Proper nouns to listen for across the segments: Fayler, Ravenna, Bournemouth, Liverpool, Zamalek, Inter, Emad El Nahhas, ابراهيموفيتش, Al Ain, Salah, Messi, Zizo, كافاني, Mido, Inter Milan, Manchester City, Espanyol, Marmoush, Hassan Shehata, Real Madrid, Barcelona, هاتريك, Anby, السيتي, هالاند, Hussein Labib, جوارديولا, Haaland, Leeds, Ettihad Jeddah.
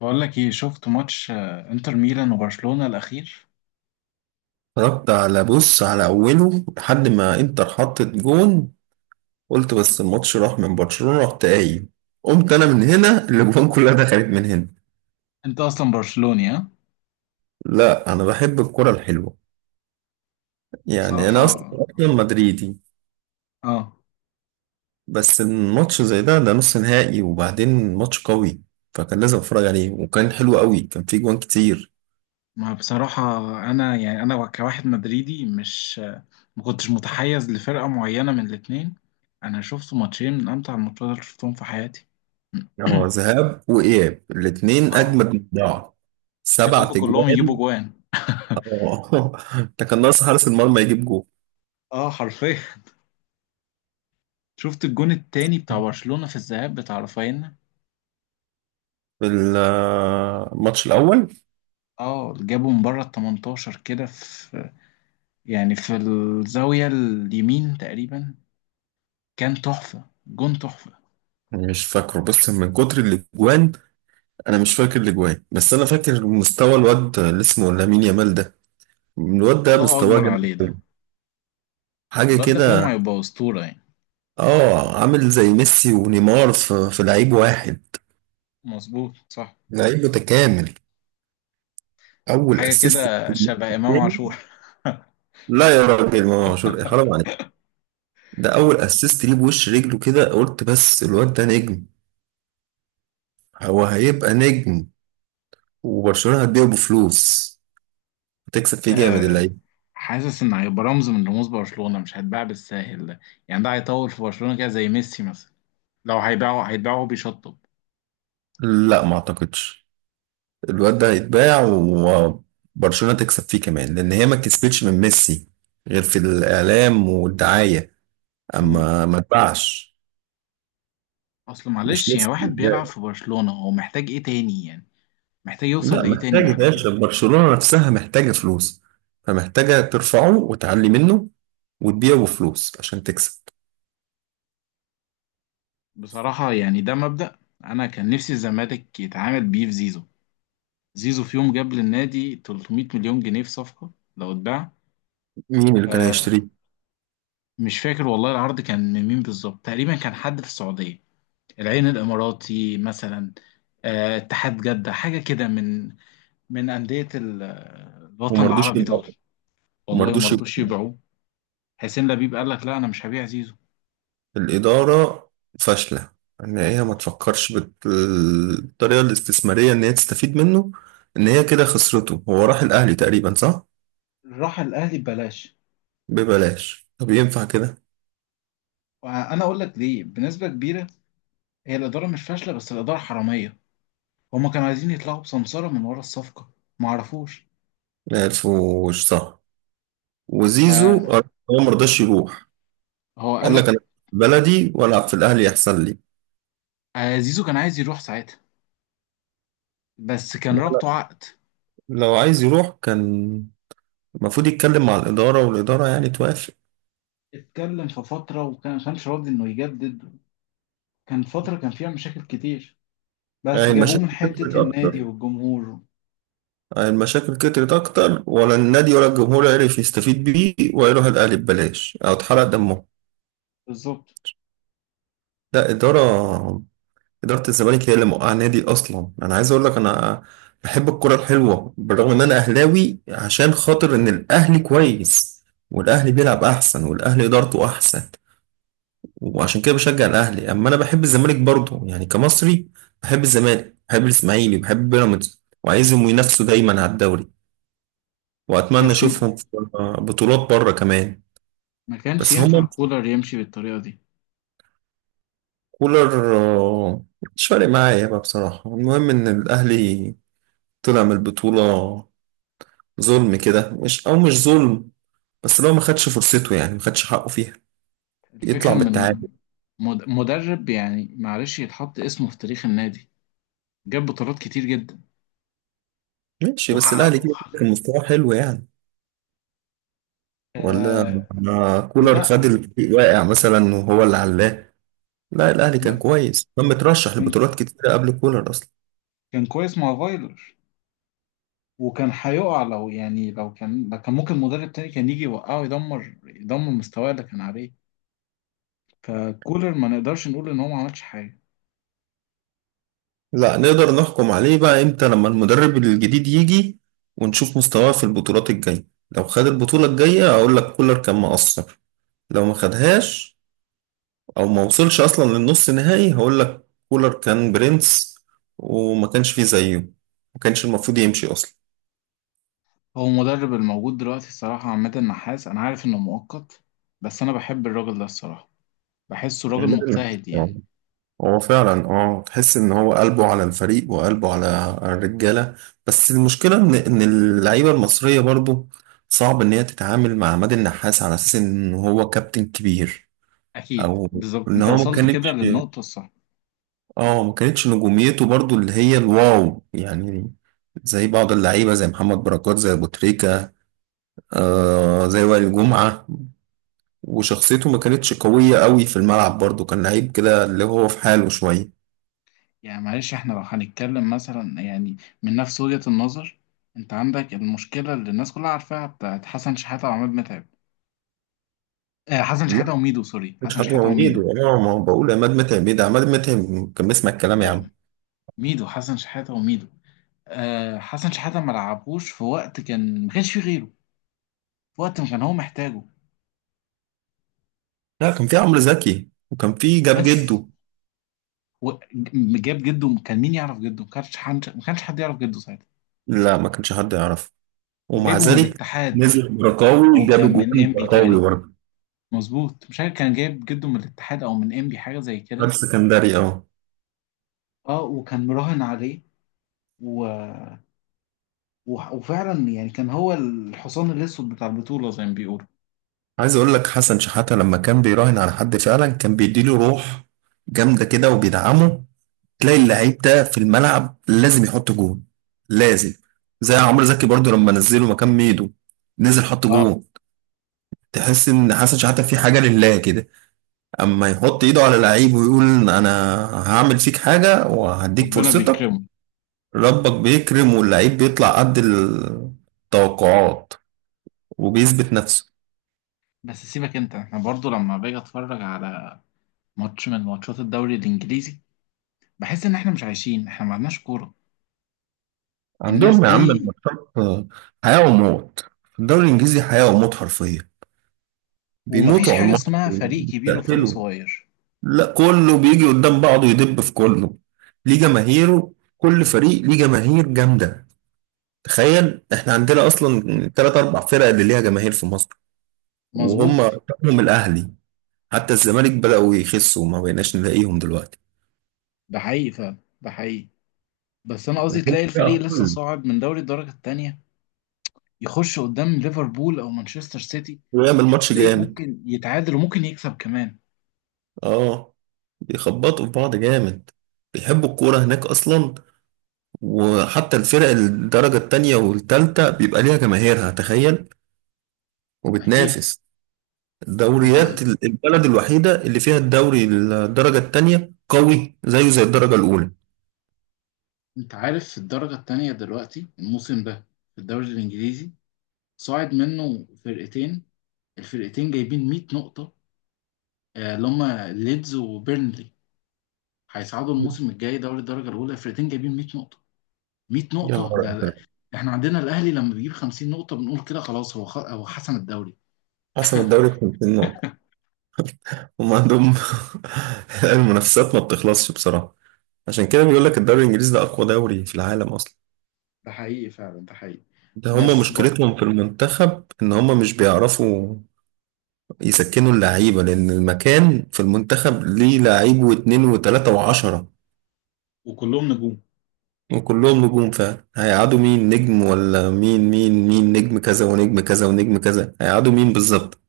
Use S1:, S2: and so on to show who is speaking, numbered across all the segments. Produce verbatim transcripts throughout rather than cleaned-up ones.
S1: بقول لك ايه؟ شفت ماتش آه، انتر ميلان وبرشلونة الاخير.
S2: اتفرجت على بص على أوله لحد ما إنتر حطت جون. قلت بس الماتش راح من برشلونة، رحت قايم. قمت أنا من هنا، الأجوان كلها دخلت من هنا.
S1: انت اصلا برشلوني ها؟
S2: لا أنا بحب الكرة الحلوة. يعني أنا أصلا
S1: بصراحة.
S2: أصلاً مدريدي.
S1: اه.
S2: بس الماتش زي ده ده نص نهائي، وبعدين ماتش قوي، فكان لازم أتفرج عليه. وكان حلو قوي، كان فيه جوان كتير.
S1: ما بصراحة انا يعني انا كواحد مدريدي مش آه، ما كنتش متحيز لفرقة معينة من الاتنين. انا شفت ماتشين من امتع الماتشات اللي شفتهم في حياتي.
S2: اه، ذهاب وإياب الاتنين
S1: آه.
S2: أجمد من بعض.
S1: يا
S2: سبع
S1: رب كلهم يجيبوا
S2: تجوان.
S1: جوان.
S2: اه ده كان ناقص حارس المرمى يجيب جول.
S1: اه، حرفيا. شفت الجون التاني بتاع برشلونة في الذهاب بتاع رافينا.
S2: الماتش الأول
S1: اه، جابه من بره ال تمنتاشر كده، في، يعني في الزاوية اليمين تقريبا. كان تحفة، جون تحفة.
S2: مش فاكره بس من كتر الأجوان. أنا مش فاكر الأجوان، بس أنا فاكر مستوى الواد اللي اسمه لامين يامال ده. الواد ده
S1: الله
S2: مستواه
S1: أكبر
S2: جامد
S1: عليه
S2: أوي.
S1: ده.
S2: حاجة
S1: الواد ده في يوم
S2: كده.
S1: هيبقى أسطورة يعني.
S2: اه، عامل زي ميسي ونيمار في, في لعيب واحد.
S1: مظبوط، صح.
S2: لعيب متكامل. أول
S1: حاجة
S2: أسيست.
S1: كده شبه إمام
S2: التاني.
S1: عاشور.
S2: لا يا راجل ما مشهور، حرام عليك. ده أول أسيست ليه بوش رجله كده، قلت بس الواد ده نجم. هو هيبقى نجم. وبرشلونة هتبيعه بفلوس، هتكسب فيه جامد
S1: آه.
S2: اللعيب.
S1: حاسس إن هيبقى رمز من رموز برشلونة، مش هيتباع بالساهل ده. يعني ده هيطول في برشلونة كده زي ميسي مثلا. لو هيباعه هيتباعه وهو بيشطب.
S2: لا ما اعتقدش. الواد ده هيتباع، وبرشلونة تكسب فيه كمان، لان هي ما كسبتش من ميسي غير في الاعلام والدعاية،
S1: مم.
S2: اما ما اتباعش.
S1: أصل
S2: مش
S1: معلش، يعني
S2: ميسي اللي
S1: واحد بيلعب
S2: اتباع.
S1: في برشلونة هو محتاج إيه تاني يعني؟ محتاج يوصل
S2: لا
S1: لإيه تاني
S2: محتاج يا
S1: بعد
S2: باشا،
S1: كده؟
S2: برشلونة نفسها محتاجة فلوس، فمحتاجة ترفعه وتعلي منه وتبيعه بفلوس عشان تكسب.
S1: بصراحة يعني ده مبدأ. أنا كان نفسي الزمالك يتعامل بيه في زيزو. زيزو في يوم جاب للنادي تلتميت مليون جنيه في صفقة لو اتباع.
S2: مين اللي كان
S1: آه.
S2: هيشتريه؟
S1: مش فاكر والله العرض كان من مين بالظبط، تقريبا كان حد في السعودية، العين الإماراتي مثلا. آه اتحاد جدة حاجة كده، من من أندية ال- الوطن
S2: وما رضوش
S1: العربي دول.
S2: يبيعوه. وما
S1: والله ما
S2: رضوش.
S1: رضوش يبيعوه. حسين لبيب قال لك لا، أنا مش هبيع زيزو.
S2: الإدارة فاشلة، إن هي ما تفكرش بالطريقة الاستثمارية إن هي تستفيد منه. إن هي كده خسرته، هو راح الأهلي تقريبا صح؟
S1: راح الأهلي ببلاش.
S2: ببلاش، طب ينفع كده؟
S1: وأنا أقول لك ليه، بنسبة كبيرة هي الإدارة مش فاشلة بس الإدارة حرامية. هما كانوا عايزين يطلعوا بسمسرة من ورا الصفقة، ما عرفوش.
S2: ما عرفوش صح. وزيزو
S1: فهو
S2: هو مرضاش يروح.
S1: قال
S2: قال لك
S1: لك
S2: أنا في بلدي وألعب في الأهلي أحسن لي.
S1: آه، زيزو كان عايز يروح ساعتها بس كان رابطه عقد.
S2: لو عايز يروح كان المفروض يتكلم مع الإدارة، والإدارة يعني توافق.
S1: اتكلم في فترة وكان ما كانش راضي إنه يجدد. كان فترة كان فيها مشاكل كتير،
S2: يعني
S1: بس جابوه
S2: المشاكل
S1: من
S2: كترت
S1: حتة النادي
S2: أكتر؟
S1: والجمهور.
S2: المشاكل كترت أكتر ولا النادي ولا الجمهور عرف يستفيد بيه، ويروح الأهلي ببلاش أو اتحرق دمه.
S1: بالظبط.
S2: ده إدارة، إدارة الزمالك هي اللي موقعة النادي أصلا. أنا عايز أقول لك أنا بحب الكرة الحلوة، بالرغم إن أنا أهلاوي، عشان خاطر إن الأهلي كويس، والأهلي بيلعب أحسن، والأهلي إدارته أحسن، وعشان كده بشجع الأهلي. أما أنا بحب الزمالك برضه يعني كمصري، بحب الزمالك، بحب الإسماعيلي، بحب بيراميدز، وعايزهم ينافسوا دايما على الدوري، وأتمنى
S1: بس م-
S2: أشوفهم في بطولات بره كمان.
S1: ما كانش
S2: بس
S1: ينفع
S2: هما.
S1: كولر يمشي بالطريقة دي.
S2: كولر. آه، مش فارق معايا بقى بصراحة. المهم إن الأهلي طلع من البطولة ظلم كده، مش أو مش ظلم، بس لو ما خدش فرصته يعني ما خدش حقه فيها، يطلع
S1: الفكرة إن
S2: بالتعادل.
S1: الم- مد- مدرب، يعني معلش، يتحط اسمه في تاريخ النادي، جاب بطولات كتير جدا
S2: ماشي، بس
S1: وحقق
S2: الأهلي كده
S1: وحقق.
S2: كان مستواه حلو يعني. ولا.
S1: آه.
S2: آه، كولر خد
S1: لا.
S2: الفريق واقع مثلا وهو اللي علاه؟ لا، الأهلي كان كويس، كان مترشح
S1: أنا-
S2: لبطولات كتيرة قبل كولر أصلا.
S1: كان كويس مع فايلر. وكان هيقع، لو يعني، لو كان لو كان ممكن مدرب تاني كان يجي يوقعه، يدمر يدمر مستواه اللي كان عليه. فكولر ما نقدرش نقول ان هو ما عملش حاجه.
S2: لا نقدر نحكم عليه بقى امتى؟ لما المدرب الجديد يجي ونشوف مستواه في البطولات الجاية. لو خد البطولة الجاية هقول لك كولر كان مقصر. لو ما خدهاش او ما وصلش اصلا للنص نهائي هقول لك كولر كان برنس وما كانش فيه زيه، ما كانش المفروض يمشي اصلا.
S1: هو المدرب الموجود دلوقتي الصراحه عماد النحاس، انا عارف انه مؤقت بس انا بحب الراجل ده الصراحه. بحسه راجل
S2: يعمل لنا.
S1: مجتهد يعني.
S2: هو فعلا اه تحس ان هو قلبه على الفريق وقلبه على الرجاله. بس المشكله ان ان اللعيبه المصريه برضو صعب ان هي تتعامل مع عماد النحاس على اساس ان هو كابتن كبير.
S1: اكيد،
S2: او
S1: بالظبط
S2: ان
S1: انت
S2: هو ما
S1: وصلت كده
S2: كانتش.
S1: للنقطه الصح.
S2: اه، ما كانتش نجوميته برضو اللي هي الواو يعني، زي بعض اللعيبه، زي محمد بركات، زي ابو تريكه، آه زي وائل جمعه. وشخصيته ما كانتش قويه قوي في الملعب برضو، كان لعيب كده اللي هو في حاله شويه.
S1: يعني معلش احنا لو هنتكلم مثلا يعني من نفس وجهه النظر، انت عندك المشكله اللي الناس كلها عارفاها بتاعت حسن شحاته وعماد متعب. آه، حسن شحاتة وميدو، سوري،
S2: مش
S1: حسن
S2: عمرو
S1: شحاتة
S2: عبيد؟
S1: وميدو.
S2: اه، ما هو بقول عماد متعب، ايه ده؟ عماد متعب كان بيسمع الكلام يا
S1: لا،
S2: عم.
S1: ميدو حسن شحاتة وميدو. آه، حسن شحاتة ما لعبوش في وقت كان ما كانش فيه غيره، في وقت ما كان هو محتاجه.
S2: لا كان في عمرو زكي وكان في جاب
S1: بس
S2: جده.
S1: و- جاب جده. كان مين يعرف جده؟ ما كانش حد ما كانش حد يعرف جده ساعتها،
S2: لا ما كانش حد يعرف. ومع
S1: وجايبه من
S2: ذلك.
S1: الاتحاد
S2: نزل برقاوي،
S1: او
S2: جاب
S1: كان من
S2: جوان
S1: انبي
S2: برقاوي
S1: تقريبا.
S2: برضه.
S1: مظبوط، مش عارف كان جايب جده من الاتحاد او من انبي، حاجه زي كده.
S2: راجل سكندري اه.
S1: اه، وكان مراهن عليه. و... و... وفعلا يعني كان هو الحصان الاسود بتاع البطوله زي ما بيقولوا.
S2: عايز اقول لك حسن شحاتة لما كان بيراهن على حد فعلا كان بيديله روح جامده كده وبيدعمه. تلاقي اللعيب ده في الملعب لازم يحط جون. لازم. زي عمرو زكي برضه لما نزله مكان ميدو، نزل حط
S1: اه،
S2: جون. تحس ان حسن شحاتة في حاجه لله كده، اما يحط ايده على لعيب ويقول انا هعمل فيك حاجة وهديك
S1: ربنا
S2: فرصتك.
S1: بيكرمه.
S2: ربك بيكرم واللعيب بيطلع قد التوقعات وبيثبت نفسه.
S1: بس سيبك انت، احنا برضو لما باجي اتفرج على ماتش من ماتشات الدوري الانجليزي بحس ان احنا مش عايشين، احنا ما عندناش كوره. الناس
S2: عندهم يا عم
S1: دي.
S2: الماتشات حياة وموت. في الدوري الانجليزي حياة وموت حرفيا.
S1: ومفيش
S2: بيموتوا على
S1: حاجه
S2: الماتش،
S1: اسمها فريق كبير وفريق
S2: بيتقتلوا.
S1: صغير.
S2: لا كله بيجي قدام بعضه يدب في كله. ليه جماهيره، كل فريق ليه جماهير جامدة. تخيل احنا عندنا اصلا تلات اربع فرق اللي ليها جماهير في مصر، وهم
S1: مظبوط.
S2: رقمهم الاهلي. حتى الزمالك بدأوا يخسوا، ما بقيناش نلاقيهم دلوقتي.
S1: ده حقيقي فعلا، ده حقيقي. بس انا قصدي تلاقي الفريق لسه صاعد من دوري الدرجه التانيه، يخش قدام ليفربول او مانشستر سيتي،
S2: ويعمل ماتش
S1: تلاقيه
S2: جامد.
S1: ممكن يتعادل وممكن يكسب كمان.
S2: اه، بيخبطوا في بعض جامد. بيحبوا الكورة هناك أصلا. وحتى الفرق الدرجة التانية والتالتة بيبقى ليها جماهيرها، تخيل،
S1: اكيد.
S2: وبتنافس.
S1: انت
S2: الدوريات ال- البلد الوحيدة اللي فيها الدوري الدرجة التانية قوي زيه زي الدرجة الأولى.
S1: انت عارف في الدرجه التانيه دلوقتي الموسم ده في الدوري الانجليزي صاعد منه فرقتين، الفرقتين جايبين ميت نقطة، آه، اللي هما ليدز وبيرنلي، هيصعدوا الموسم الجاي دوري الدرجة الأولى. الفرقتين جايبين مية نقطة. ميت
S2: يا
S1: نقطة
S2: نهار
S1: ده ده-
S2: أبيض.
S1: احنا عندنا الأهلي لما بيجيب خمسين نقطة بنقول كده خلاص، هو خ... هو حسم الدوري.
S2: حسن الدوري ب خمسين نقطة. هم عندهم المنافسات ما بتخلصش بصراحة. عشان كده بيقول لك الدوري الانجليزي ده اقوى دوري في العالم اصلا.
S1: ده حقيقي فعلا، ده حقيقي.
S2: ده هما
S1: بس بر...
S2: مشكلتهم في المنتخب ان هما مش بيعرفوا يسكنوا اللعيبه، لان المكان في المنتخب ليه لعيب واتنين وتلاته وعشره،
S1: وكلهم نجوم.
S2: وكلهم نجوم فعلا. هيقعدوا مين نجم ولا مين؟ مين مين نجم كذا ونجم كذا ونجم كذا، هيقعدوا مين بالظبط؟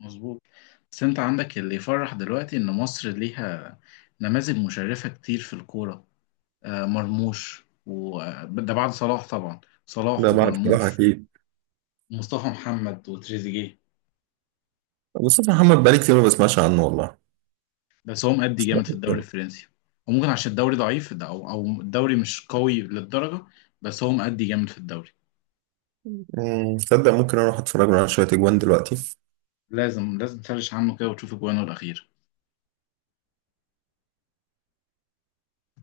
S1: مظبوط. بس انت عندك اللي يفرح دلوقتي ان مصر ليها نماذج مشرفة كتير في الكورة. آه، مرموش وده بعد صلاح طبعا. صلاح
S2: ده بعد بصراحه
S1: ومرموش
S2: اكيد.
S1: ومصطفى محمد وتريزيجيه.
S2: مصطفى محمد بقالي كتير ما بسمعش عنه والله.
S1: بس هو مأدي جامد في الدوري
S2: تصدق.
S1: الفرنسي. وممكن عشان الدوري ضعيف ده، او او الدوري مش قوي للدرجه. بس هو مأدي جامد في الدوري.
S2: مم، تصدق ممكن اروح اتفرج له على شويه اجوان دلوقتي.
S1: لازم لازم تسرش عنه كده وتشوف اجوانه الاخيره.